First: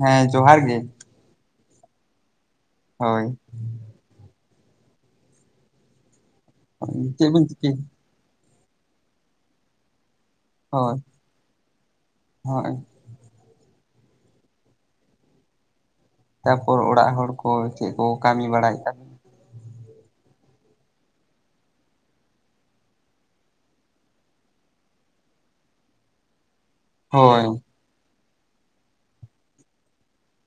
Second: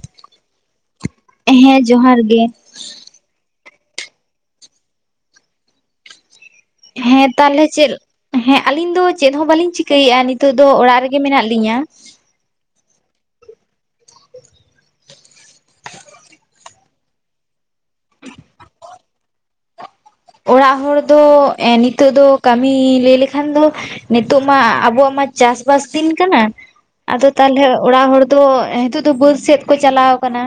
ᱦᱮᱸ ᱡᱚᱦᱟᱨ ᱜᱮ᱾ ᱦᱮᱸ ᱡᱚᱦᱟᱨ ᱜᱮ᱾ ᱦᱳᱭ ᱦᱮᱸ ᱪᱮᱫ ᱵᱤᱱ ᱛᱟᱦᱚᱞᱮ ᱪᱤᱠᱟᱹᱭ ᱪᱮᱫ? ᱦᱮᱸ ᱟᱞᱤᱧ ᱫᱚ ᱪᱮᱫ ᱦᱚᱸ ᱵᱟᱹᱞᱤᱧ ᱪᱤ- ᱠᱟᱹᱭ ᱮᱫ-ᱟ, ᱱᱤᱛᱚᱜ ᱫᱚ ᱦᱳᱭ ᱚᱲᱟᱜ ᱨᱮᱜᱮ ᱢᱮᱱᱟᱜ ᱞᱤᱧᱟᱹ᱾ ᱦᱳᱭ, ᱛᱟᱯᱚᱨ ᱚᱲᱟᱜ ᱦᱚᱲ ᱠᱚ ᱪᱮᱫ ᱠᱚ ᱠᱟᱹᱢᱤ ᱵᱟᱲᱟᱭ ᱠᱟᱱ? ᱚᱲᱟᱜ ᱦᱚᱲ ᱫᱚ ᱮᱸ ᱱᱤᱛᱚᱜ ᱫᱚ ᱠᱟᱹᱢᱤ ᱞᱟᱹᱭ ᱞᱮᱠᱷᱟᱱ ᱫᱚ ᱱᱤᱛᱚᱜ ᱢᱟ ᱟᱵᱚᱣᱟᱜ ᱢᱟ ᱪᱟᱥ-ᱵᱟᱥ ᱫᱤᱱ ᱠᱟᱱᱟ᱾ ᱟᱫᱚ ᱦᱳᱭ ᱛᱟᱦᱚᱞᱮ ᱚᱲᱟᱜ ᱦᱚᱲ ᱫᱚ ᱦᱤᱛᱚᱜ ᱫᱚ ᱵᱟᱹᱫᱽ ᱥᱮᱫ ᱠᱚ ᱪᱟᱞᱟᱣ ᱟᱠᱟᱱᱟ᱾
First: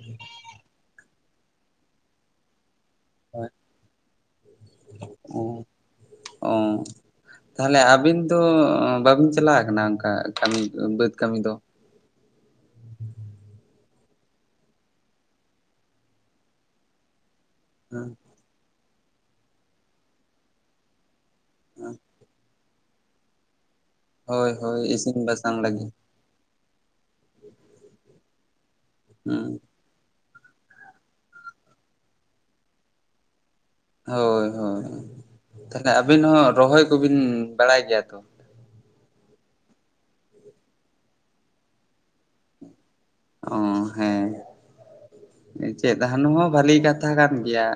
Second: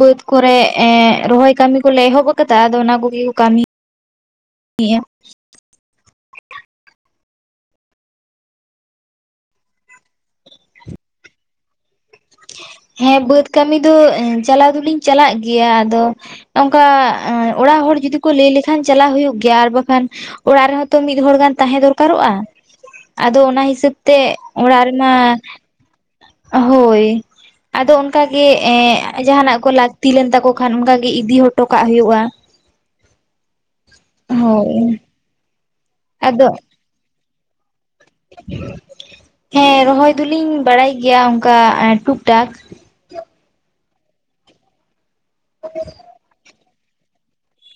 ᱵᱟᱹᱫᱽ ᱠᱚᱨᱮ ᱮᱸ ᱨᱚᱦᱚᱭ ᱠᱟᱹᱢᱤ ᱠᱚᱞᱮ ᱮᱦᱚᱵ ᱟᱠᱟᱫᱟ ᱟᱫᱚ ᱚᱱᱟ ᱠᱚ [unintelligible] ᱠᱟᱹᱢᱤ ᱮᱭᱟ᱾ ᱚ ᱛᱟᱦᱚᱞᱮ ᱟᱵᱤᱱ ᱫᱚ ᱵᱟᱵᱤᱱ ᱪᱟᱞᱟᱣ ᱠᱟᱱᱟ ᱚᱱᱠᱟ ᱠᱟᱹᱢᱤ ᱵᱟᱹᱫᱽ ᱠᱟᱹᱢᱤ ᱫᱚ? ᱦᱮᱸ ᱵᱟᱹᱫᱽ ᱠᱟᱹᱢᱤ ᱫᱚ ᱪᱟᱞᱟᱣ ᱫᱚᱞᱤᱧ ᱪᱟᱞᱟᱜ ᱜᱮᱭᱟ ᱟᱫᱚ ᱚᱱᱠᱟ ᱮᱸ ᱚᱲᱟᱜ ᱦᱚᱲ ᱡᱩᱫᱤ ᱠᱚ ᱞᱟᱹᱭ ᱞᱮᱠᱷᱟᱱ ᱪᱟᱞᱟᱜ ᱦᱩᱭᱩᱜ ᱜᱮᱭᱟ ᱟᱨ ᱵᱟᱠᱷᱟᱱ ᱚᱲᱟᱜ ᱨᱮᱦᱚᱸ ᱛᱚ ᱢᱤᱫ ᱦᱚᱲ ᱜᱟᱱ ᱛᱟᱦᱮᱸ ᱫᱚᱨᱠᱟᱨᱚᱜ-ᱟ᱾ ᱟᱫᱚ ᱚᱱᱟ ᱦᱤᱥᱟᱹᱵᱽ ᱛᱮ ᱦᱳᱭ ᱦᱳᱭ ᱚᱲᱟᱜ ᱨᱮᱢᱟ ᱤᱥᱤᱱ ᱵᱟᱥᱟᱝ ᱞᱟᱹᱜᱤᱫ ᱦᱳᱭ ᱟᱫᱚ ᱚᱱᱠᱟ ᱜᱮ ᱮᱸ ᱡᱟᱦᱟᱱᱟᱜ ᱠᱚ ᱞᱟᱹᱠ- ᱛᱤ ᱞᱮᱱ ᱛᱟᱠᱚ ᱠᱷᱟᱱ ᱚᱱᱠᱟ ᱜᱮ ᱤᱫᱤ ᱦᱚᱴᱚ ᱠᱟᱜ ᱦᱩᱭᱩᱜ-ᱟ᱾ ᱦᱳᱭ ᱦᱳᱭ ᱛᱟᱦᱚᱞᱮ ᱟᱵᱤᱱ ᱦᱚᱸ ᱟᱫᱚ ᱨᱚᱦᱚᱭ ᱠᱚᱵᱤᱱ ᱵᱟᱲᱟᱭ ᱜᱮᱭᱟ ᱛᱚ? ᱦᱮᱸ ᱨᱚᱦᱚᱭ ᱫᱚᱞᱤᱧ ᱵᱟᱲᱟᱭ ᱜᱮᱭᱟ ᱚᱱᱠᱟ ᱴᱩᱠᱴᱟᱠ᱾ ᱚ ᱦᱮᱸ ᱪᱮᱫ ᱦᱟᱱ ᱦᱚᱸ ᱵᱷᱟᱹᱞᱤ ᱠᱟᱛᱷᱟ ᱠᱟᱱ ᱜᱮᱭᱟ᱾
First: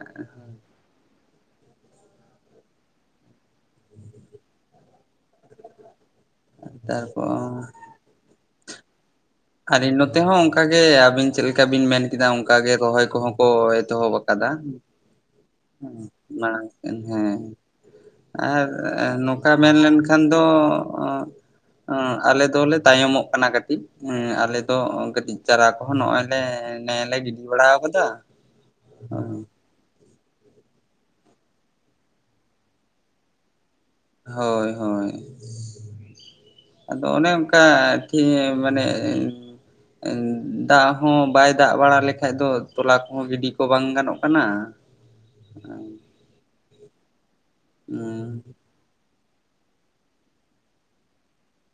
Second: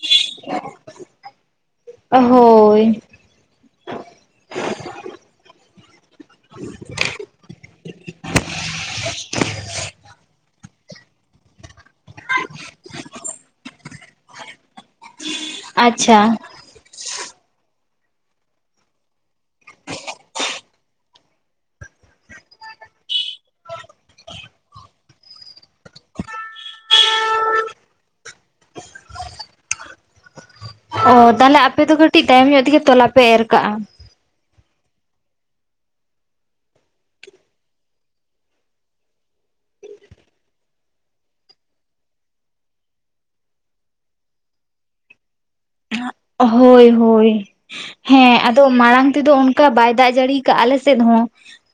ᱦᱳᱭ, ᱛᱟᱨᱯᱚᱨ ᱟᱞᱤᱧ ᱱᱚᱛᱮ ᱦᱚᱸ ᱚᱱᱠᱟ ᱜᱮ ᱟᱵᱤᱱ ᱪᱮᱫ ᱞᱮᱠᱟ ᱵᱤᱱ ᱢᱮᱱ- ᱠᱮᱫᱟ ᱚᱱᱠᱟ ᱜᱮ ᱨᱚᱦᱚᱭ ᱠᱚᱦᱚᱸ ᱠᱚ ᱮᱛᱚᱦᱚᱵ ᱟᱠᱟᱫᱟ᱾ ᱟᱪᱪᱷᱟ ᱢᱟᱲᱟᱝ ᱦᱮᱸ ᱟᱨ ᱱᱚᱝᱠᱟ ᱢᱮᱱ ᱞᱮᱱᱠᱷᱟᱱ ᱫᱚ ᱚᱸ ᱟᱞᱮ ᱫᱚᱞᱮ ᱛᱟᱭᱚᱢᱚᱜ ᱠᱟᱱᱟ ᱠᱟᱹᱴᱤᱡ᱾ ᱦᱮᱸ ᱟᱞᱮ ᱫᱚ ᱠᱟᱹᱴᱤᱡ ᱪᱟᱨᱟ ᱠᱚᱦᱚᱸ ᱱᱚᱜ-ᱚᱭ ᱞᱮ ᱱᱮ-ᱮᱸ ᱜᱤᱰᱤ ᱵᱟᱲᱟᱣ ᱟᱠᱟᱫᱟ᱾ ᱚ ᱚ ᱛᱟᱦᱚᱞᱮ ᱟᱯᱮ ᱫᱚ ᱠᱟᱹᱴᱤᱡ ᱛᱟᱭᱚᱢ ᱧᱚᱜ ᱛᱮᱜᱮ ᱛᱚᱞᱟ ᱯᱮ ᱮᱨ ᱠᱟᱜ-ᱟ᱾ ᱦᱳᱭ ᱦᱳᱭ, ᱟᱫᱚ ᱚᱱᱮ ᱚᱱᱠᱟ [unintelligible] ᱢᱟᱱᱮ ᱫᱟᱜ ᱦᱚᱸ ᱵᱟᱭ ᱫᱟᱜ ᱵᱟᱲᱟ ᱞᱮᱠᱷᱟᱡ ᱫᱚ ᱛᱚᱞᱟ ᱠᱚᱦᱚᱸ ᱜᱤᱰᱤ ᱠᱚ ᱵᱟᱝ ᱜᱟᱱᱚᱜ ᱠᱟᱱᱟ᱾ [inaudible] ᱦᱳᱭ ᱦᱳᱭ, ᱦᱮᱸ ᱟᱫᱚ ᱢᱟᱲᱟᱝ ᱛᱮᱫᱚ ᱚᱱᱠᱟ ᱵᱟᱭ ᱫᱟᱜ ᱡᱟᱹᱲᱤᱭ ᱟᱠᱟᱫ-ᱟ ᱟᱞᱮ ᱥᱮᱫ ᱦᱚᱸ᱾